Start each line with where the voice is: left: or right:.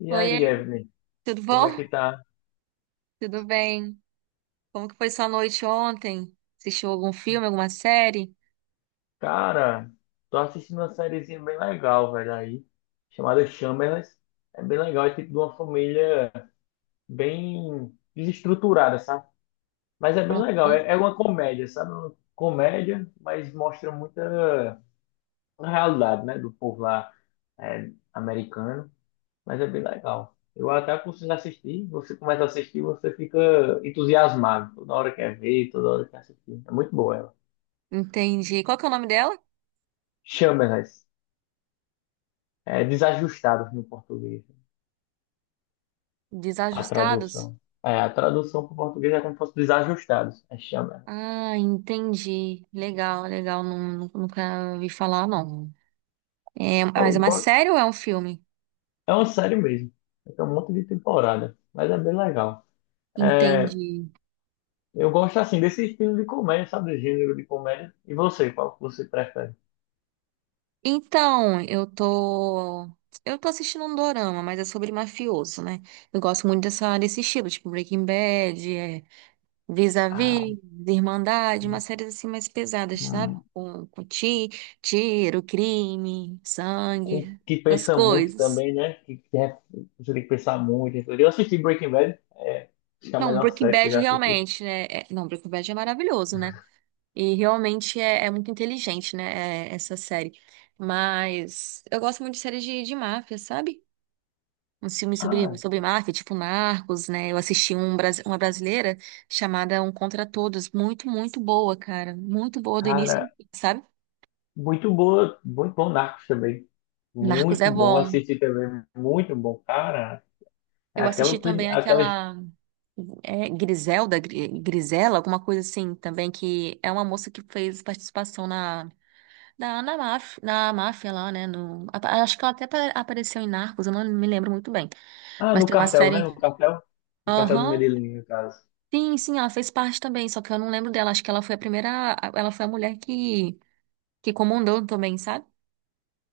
left: E
right: Oiê,
left: aí, Evelyn,
right: tudo
left: como é
right: bom?
left: que tá?
right: Tudo bem? Como que foi sua noite ontem? Assistiu algum filme, alguma série?
left: Cara, tô assistindo uma sériezinha bem legal, velho, aí, chamada Shameless. É bem legal, é tipo de uma família bem desestruturada, sabe? Mas é bem legal,
right: Uhum.
left: é uma comédia, sabe? Uma comédia, mas mostra muita realidade, né, do povo lá americano. Mas é bem legal. Eu até aconselho assistir, você começa a assistir, você fica entusiasmado. Toda hora quer ver, toda hora quer assistir. É muito boa ela.
right: Entendi. Qual que é o nome dela?
left: Shameless. É desajustados no português, a
right: Desajustados?
left: tradução. É, a tradução para o português é como se fosse desajustados, é chama.
right: Ah, entendi. Legal, legal. Nunca ouvi falar, não. É,
left: Eu
right: mas é uma
left: go-
right: série ou é um filme?
left: É uma série mesmo, tem um monte de temporada, mas é bem legal. É,
right: Entendi.
left: eu gosto assim desse estilo de comédia, sabe, do gênero de comédia. E você, qual que você prefere?
right: Então, Eu tô assistindo um dorama, mas é sobre mafioso, né? Eu gosto muito desse estilo, tipo Breaking Bad,
left: Ah,
right: Vis-a-vis, Irmandade,
left: hum,
right: umas séries assim mais pesadas, sabe?
left: hum,
right: Com tiro, crime, sangue,
left: que
right: essas
left: pensa muito
right: coisas.
left: também, né? Você tem que pensar muito. Eu assisti Breaking Bad, é, acho que é a
right: Não,
left: melhor
right: Breaking
left: série que eu
right: Bad
left: já assisti.
right: realmente, né? Não, Breaking Bad é maravilhoso, né? E realmente é muito inteligente, né? Essa série. Mas eu gosto muito de séries de máfia, sabe? Uns filmes
left: Ah,
right: sobre máfia, tipo Narcos, né? Eu assisti um, uma brasileira chamada Um Contra Todos. Muito, muito boa, cara. Muito boa do início ao
left: cara,
right: fim, sabe?
left: muito boa, muito bom Narcos também.
right: Narcos é
left: Muito bom
right: bom.
left: assistir também, muito bom. Cara, é
right: Eu
left: aquela,
right: assisti também
left: aquelas.
right: aquela Griselda, Grisela, alguma coisa assim também, que é uma moça que fez participação na máfia, na máfia lá, né? No, acho que ela até apareceu em Narcos, eu não me lembro muito bem.
left: Ah,
right: Mas
left: no
right: tem uma
left: cartel, né?
right: série.
left: No cartel. No cartel do
right: Aham.
left: Medellín, no caso.
right: Sim, sim, ela fez parte também, só que eu não lembro dela. Acho que ela foi a primeira. Ela foi a mulher que comandou também, sabe?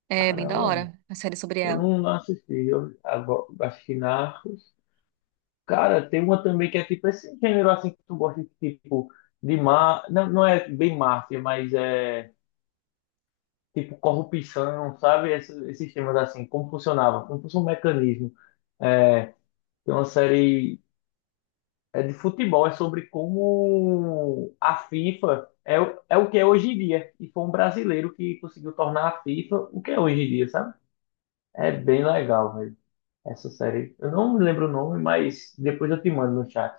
right: É bem da
left: Caramba,
right: hora a série sobre
left: eu
right: ela.
left: não, não assisti. Assisti Narcos. Cara, tem uma também que é tipo esse gênero assim que tu gosta, tipo, de má. Não, não é bem máfia, mas é tipo corrupção, sabe? Esses temas assim, como funcionava, como funciona o mecanismo. É, tem uma série. É de futebol, é sobre como a FIFA é, é o que é hoje em dia. E foi um brasileiro que conseguiu tornar a FIFA o que é hoje em dia, sabe? É bem legal, velho, essa série. Eu não me lembro o nome, mas depois eu te mando no chat.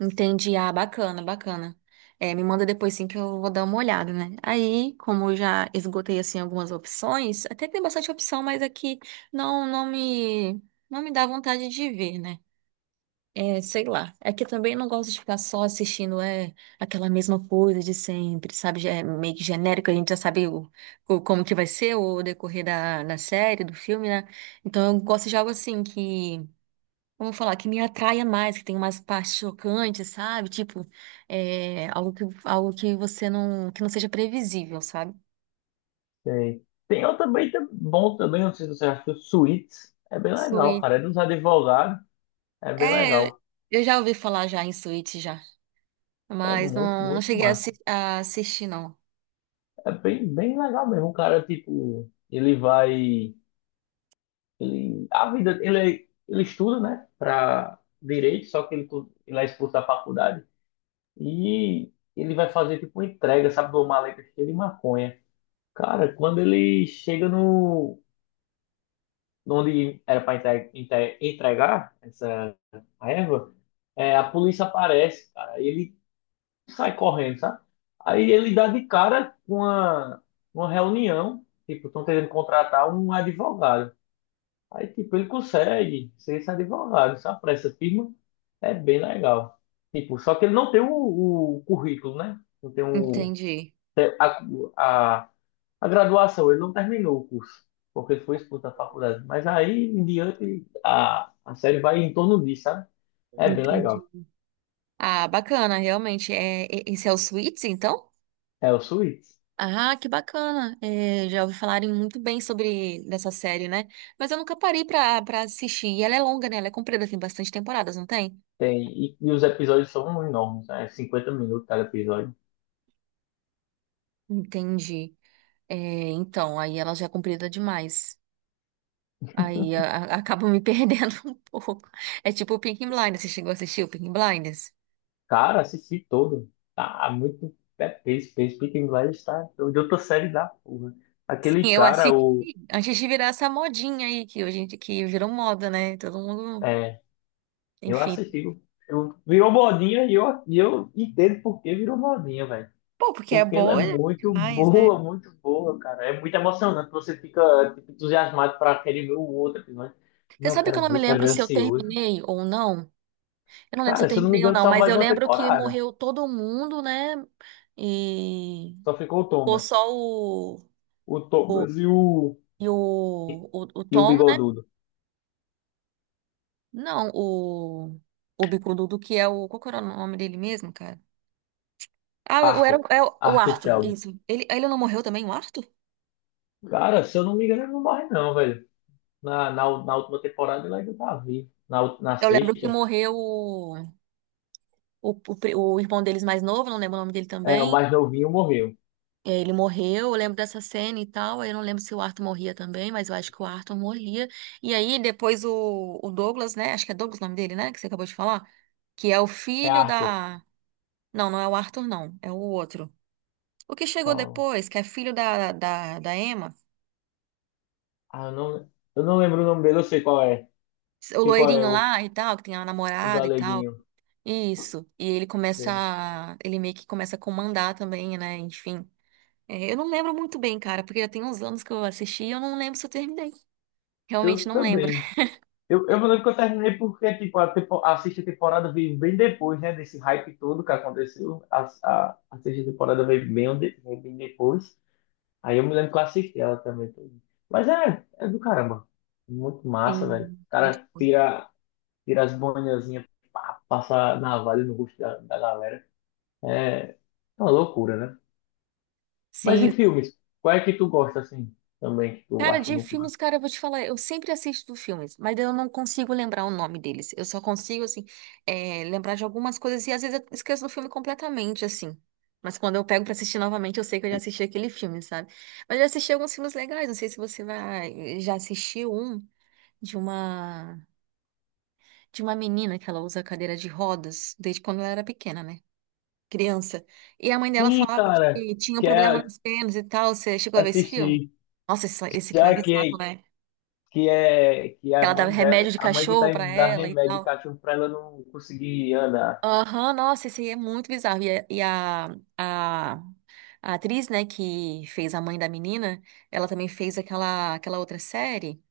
right: Entendi. Ah, bacana, bacana. É, me manda depois sim que eu vou dar uma olhada, né? Aí, como eu já esgotei assim algumas opções, até que tem bastante opção, mas aqui não não me não me dá vontade de ver, né? É, sei lá. É que eu também não gosto de ficar só assistindo aquela mesma coisa de sempre, sabe? Já é meio que genérico, a gente já sabe como que vai ser o decorrer da série, do filme, né? Então eu gosto de algo assim que vamos falar, que me atraia mais, que tem umas partes chocantes, sabe? Tipo, algo algo que você não, que não seja previsível, sabe?
left: Tem outro também tá bom também, não sei se você achou, Suits. É bem legal,
right: Suíte.
left: cara. É dos advogados, é bem
right: É, eu
left: legal.
right: eu já ouvi falar já em suíte já,
left: É
right: mas
left: muito,
right: não
left: muito
right: cheguei a,
left: massa.
right: a assistir, não.
left: É bem legal mesmo. O cara, tipo, ele vai. Ele, a vida, ele estuda, né, para direito, só que ele, ele é expulso da faculdade e ele vai fazer tipo uma entrega, sabe, de uma maleta cheia de maconha. Cara, quando ele chega no onde era para entregar essa erva, é, a polícia aparece, cara. E ele sai correndo, sabe? Aí ele dá de cara com uma reunião, tipo, estão tentando contratar um advogado. Aí, tipo, ele consegue ser esse advogado, sabe? Pra essa firma é bem legal. Tipo, só que ele não tem o currículo, né? Não tem o,
right: Entendi,
left: tem a, a graduação, ele não terminou o curso, porque ele foi expulso da faculdade. Mas aí em diante a série vai em torno disso, sabe? É bem
right: entendi.
left: legal.
right: Ah, bacana, realmente. É, esse é o Suits, então?
left: É o Suits.
right: Ah, que bacana. É, já ouvi falarem muito bem sobre dessa série, né? Mas eu nunca parei pra assistir. E ela é longa, né? Ela é comprida, tem bastante temporadas, não tem?
left: Tem, e os episódios são enormes, né? 50 minutos cada episódio.
right: Entendi. É, então, aí ela já é comprida demais. Aí a, Acaba me perdendo um pouco. É tipo o Peaky Blinders. Você chegou a assistir o Peaky Blinders?
left: Cara, assisti todo. Tá muito. É, Peaky Blinders tá de outra série da porra.
right: Sim,
left: Aquele
right: eu
left: cara,
right: assisti
left: o.
right: antes de virar essa modinha aí, que que virou moda, né? Todo mundo,
left: É, eu
right: enfim.
left: assisti. Virou modinha e eu entendo por que virou modinha, velho.
right: Pô, porque é
left: Porque ela é
right: boa demais, né?
left: muito boa, cara. É muito emocionante. Você fica, tipo, entusiasmado pra querer ver o outro episódio.
right: Você
left: Não,
right: sabe que eu não me
left: eu quero
right: lembro
left: ver
right: se eu
left: ansioso.
right: terminei ou não? Eu não lembro se eu
left: Cara, se eu não me
right: terminei ou
left: engano,
right: não,
left: saiu
right: mas
left: mais
right: eu
left: uma
right: lembro que
left: temporada.
right: morreu todo mundo, né? E
left: Só ficou o
right: ficou só
left: Thomas. O Thomas e o.
right: o
left: E o
right: Tom.
left: Bigodudo.
right: Não, o bicudo que é o. Qual que era o nome dele mesmo, cara? Ah,
left: Arthur.
right: é o
left: Arthur
right: Arthur,
left: Shelby.
right: isso. Ele não morreu também, o Arthur?
left: Cara, se eu não me engano, ele não morre não, velho. Na última temporada ele ainda tá vivo. Na, na
right: Eu lembro que
left: sexta.
right: morreu o irmão deles mais novo, não lembro o nome dele
left: É, o
right: também.
left: mais novinho morreu.
right: É, ele morreu, eu lembro dessa cena e tal. Aí eu não lembro se o Arthur morria também, mas eu acho que o Arthur morria. E aí depois o Douglas, né? Acho que é Douglas o nome dele, né? Que você acabou de falar. Que é o
left: É
right: filho
left: Arthur.
right: da. Não, não é o Arthur, não. É o outro. O que chegou
left: Qual?
right: depois, que é filho da Emma.
left: Ah, eu não lembro o nome dele, eu sei qual é.
right: O
left: Sei qual é
right: loirinho lá e tal, que tem a
left: o
right: namorada e tal.
left: galeguinho.
right: Isso. E ele começa
left: Sei.
right: a... Ele meio que começa a comandar também, né? Enfim. É, eu não lembro muito bem, cara, porque já tem uns anos que eu assisti e eu não lembro se eu terminei.
left: Eu
right: Realmente não lembro.
left: também. Eu me lembro que eu terminei porque, tipo, a sexta temporada veio bem depois, né? Desse hype todo que aconteceu. A sexta temporada veio bem, veio bem depois. Aí eu me lembro que eu assisti ela também. Mas é, é do caramba. Muito massa, velho.
right: Sim,
left: O
right: muito
left: cara
right: bom.
left: tira, tira as boinazinhas, pá, passa navalha no rosto da galera. É É uma loucura, né? Mas
right: Sim,
left: em filmes, qual é que tu gosta, assim, também, que tu
right: cara,
left: acha
right: de
left: muito massa?
right: filmes, cara, eu vou te falar, eu sempre assisto filmes, mas eu não consigo lembrar o nome deles. Eu só consigo, assim, lembrar de algumas coisas e às vezes eu esqueço do filme completamente, assim. Mas quando eu pego pra assistir novamente, eu sei que eu já assisti aquele filme, sabe? Mas eu já assisti alguns filmes legais, não sei se você vai, já assistiu um de uma de uma menina que ela usa cadeira de rodas desde quando ela era pequena, né? Criança. E a mãe dela
left: Sim,
right: falava
left: cara,
right: que tinha um problema
left: quer
right: nas pernas e tal. Você chegou a ver esse filme?
left: assistir.
right: Nossa, esse filme é
left: Já
right: bizarro, né?
left: que é a
right: Ela dava
left: mãe dela,
right: remédio de
left: a mãe que
right: cachorro
left: tá
right: pra
left: indo dar
right: ela e
left: remédio de
right: tal.
left: cachorro pra ela não conseguir andar.
right: Aham, nossa, isso aí é muito bizarro. A- a atriz, né, que fez a mãe da menina, ela também fez aquela outra série,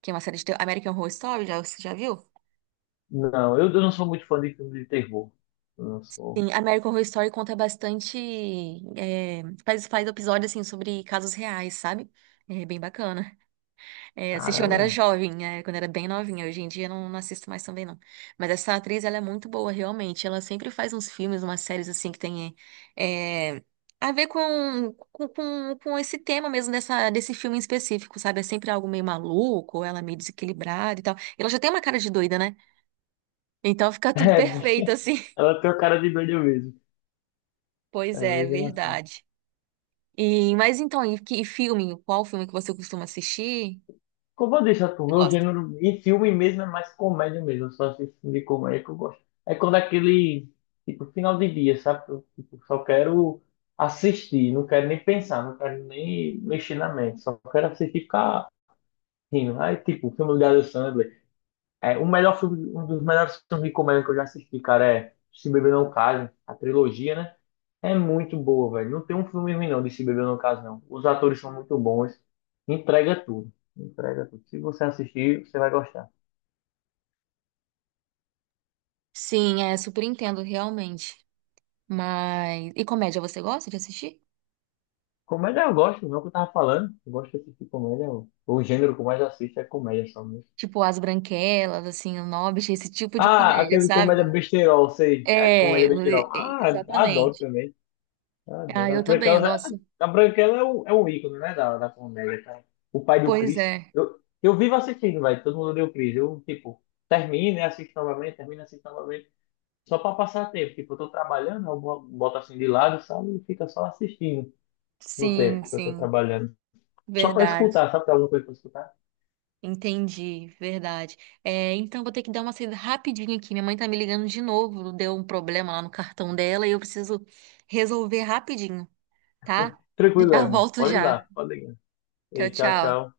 right: que é uma série de terror, American Horror Story, já, você já viu?
left: Não, eu não sou muito fã de filme de terror. Eu não sou.
right: Sim, American Horror Story conta bastante, faz episódios, assim, sobre casos reais, sabe? É bem bacana. É, assisti quando era
left: Caramba.
right: jovem, né? Quando era bem novinha. Hoje em dia não, não assisto mais também, não. Mas essa atriz, ela é muito boa, realmente. Ela sempre faz uns filmes, umas séries, assim, que tem é, a ver com esse tema mesmo desse filme em específico, sabe? É sempre algo meio maluco, ou ela meio desequilibrada e tal. Ela já tem uma cara de doida, né? Então fica
left: É,
right: tudo perfeito, assim.
left: ela tem a cara de doida mesmo.
right: Pois
left: É
right: é,
left: bem engraçado.
right: verdade. E filme? Qual filme que você costuma assistir?
left: Como eu deixo tu
right: Você
left: meu
right: gosta?
left: gênero em filme mesmo é mais comédia mesmo. Eu só assisto filme de comédia que eu gosto. É quando é aquele, tipo, final de dia, sabe? Eu, tipo, só quero assistir, não quero nem pensar, não quero nem mexer na mente. Só quero assistir e ficar rindo. Aí, tipo, filme do Adam Sandler. É, o melhor filme, um dos melhores filmes de comédia que eu já assisti, cara, é Se Beber Não Case, a trilogia, né? É muito boa, velho. Não tem um filme ruim, não, de Se Beber Não Case, não. Os atores são muito bons. Entrega tudo. Entrega tudo. Se você assistir, você vai gostar.
right: Sim, é, super entendo, realmente. Mas. E comédia você gosta de assistir?
left: Comédia eu gosto, não é o que eu tava falando. Eu gosto de assistir comédia. O gênero que eu mais assisto é comédia só mesmo.
right: Tipo, As Branquelas, assim, O Hobbit, esse tipo de
left: Ah,
right: comédia,
left: aquele
right: sabe?
left: comédia besterol, sei. É
right: É,
left: comédia besterol. Ah, adoro
right: exatamente.
left: também.
right: Ah,
left: Adoro.
right: eu também eu gosto.
left: A Branquela é um ícone, né, da comédia, cara. O pai do
right: Pois
left: Chris.
right: é.
left: Eu vivo assistindo, velho. Todo mundo deu Chris. Eu, tipo, termino e assisto novamente, termino e assisto novamente. Só pra passar tempo. Tipo, eu tô trabalhando, eu boto assim de lado, sabe? E fica só assistindo no
right: Sim,
left: tempo que eu tô
right: sim.
left: trabalhando. Só pra
right: Verdade.
left: escutar, sabe? Tem alguma coisa pra escutar?
right: Entendi, verdade. É, então vou ter que dar uma saída rapidinho aqui. Minha mãe tá me ligando de novo. Deu um problema lá no cartão dela e eu preciso resolver rapidinho, tá?
left: Tranquilo,
right: Já
left: Evelyn.
right: volto
left: Pode ir
right: já.
left: lá, pode ligar.
right: Tchau,
left: E tchau,
right: tchau.
left: tchau.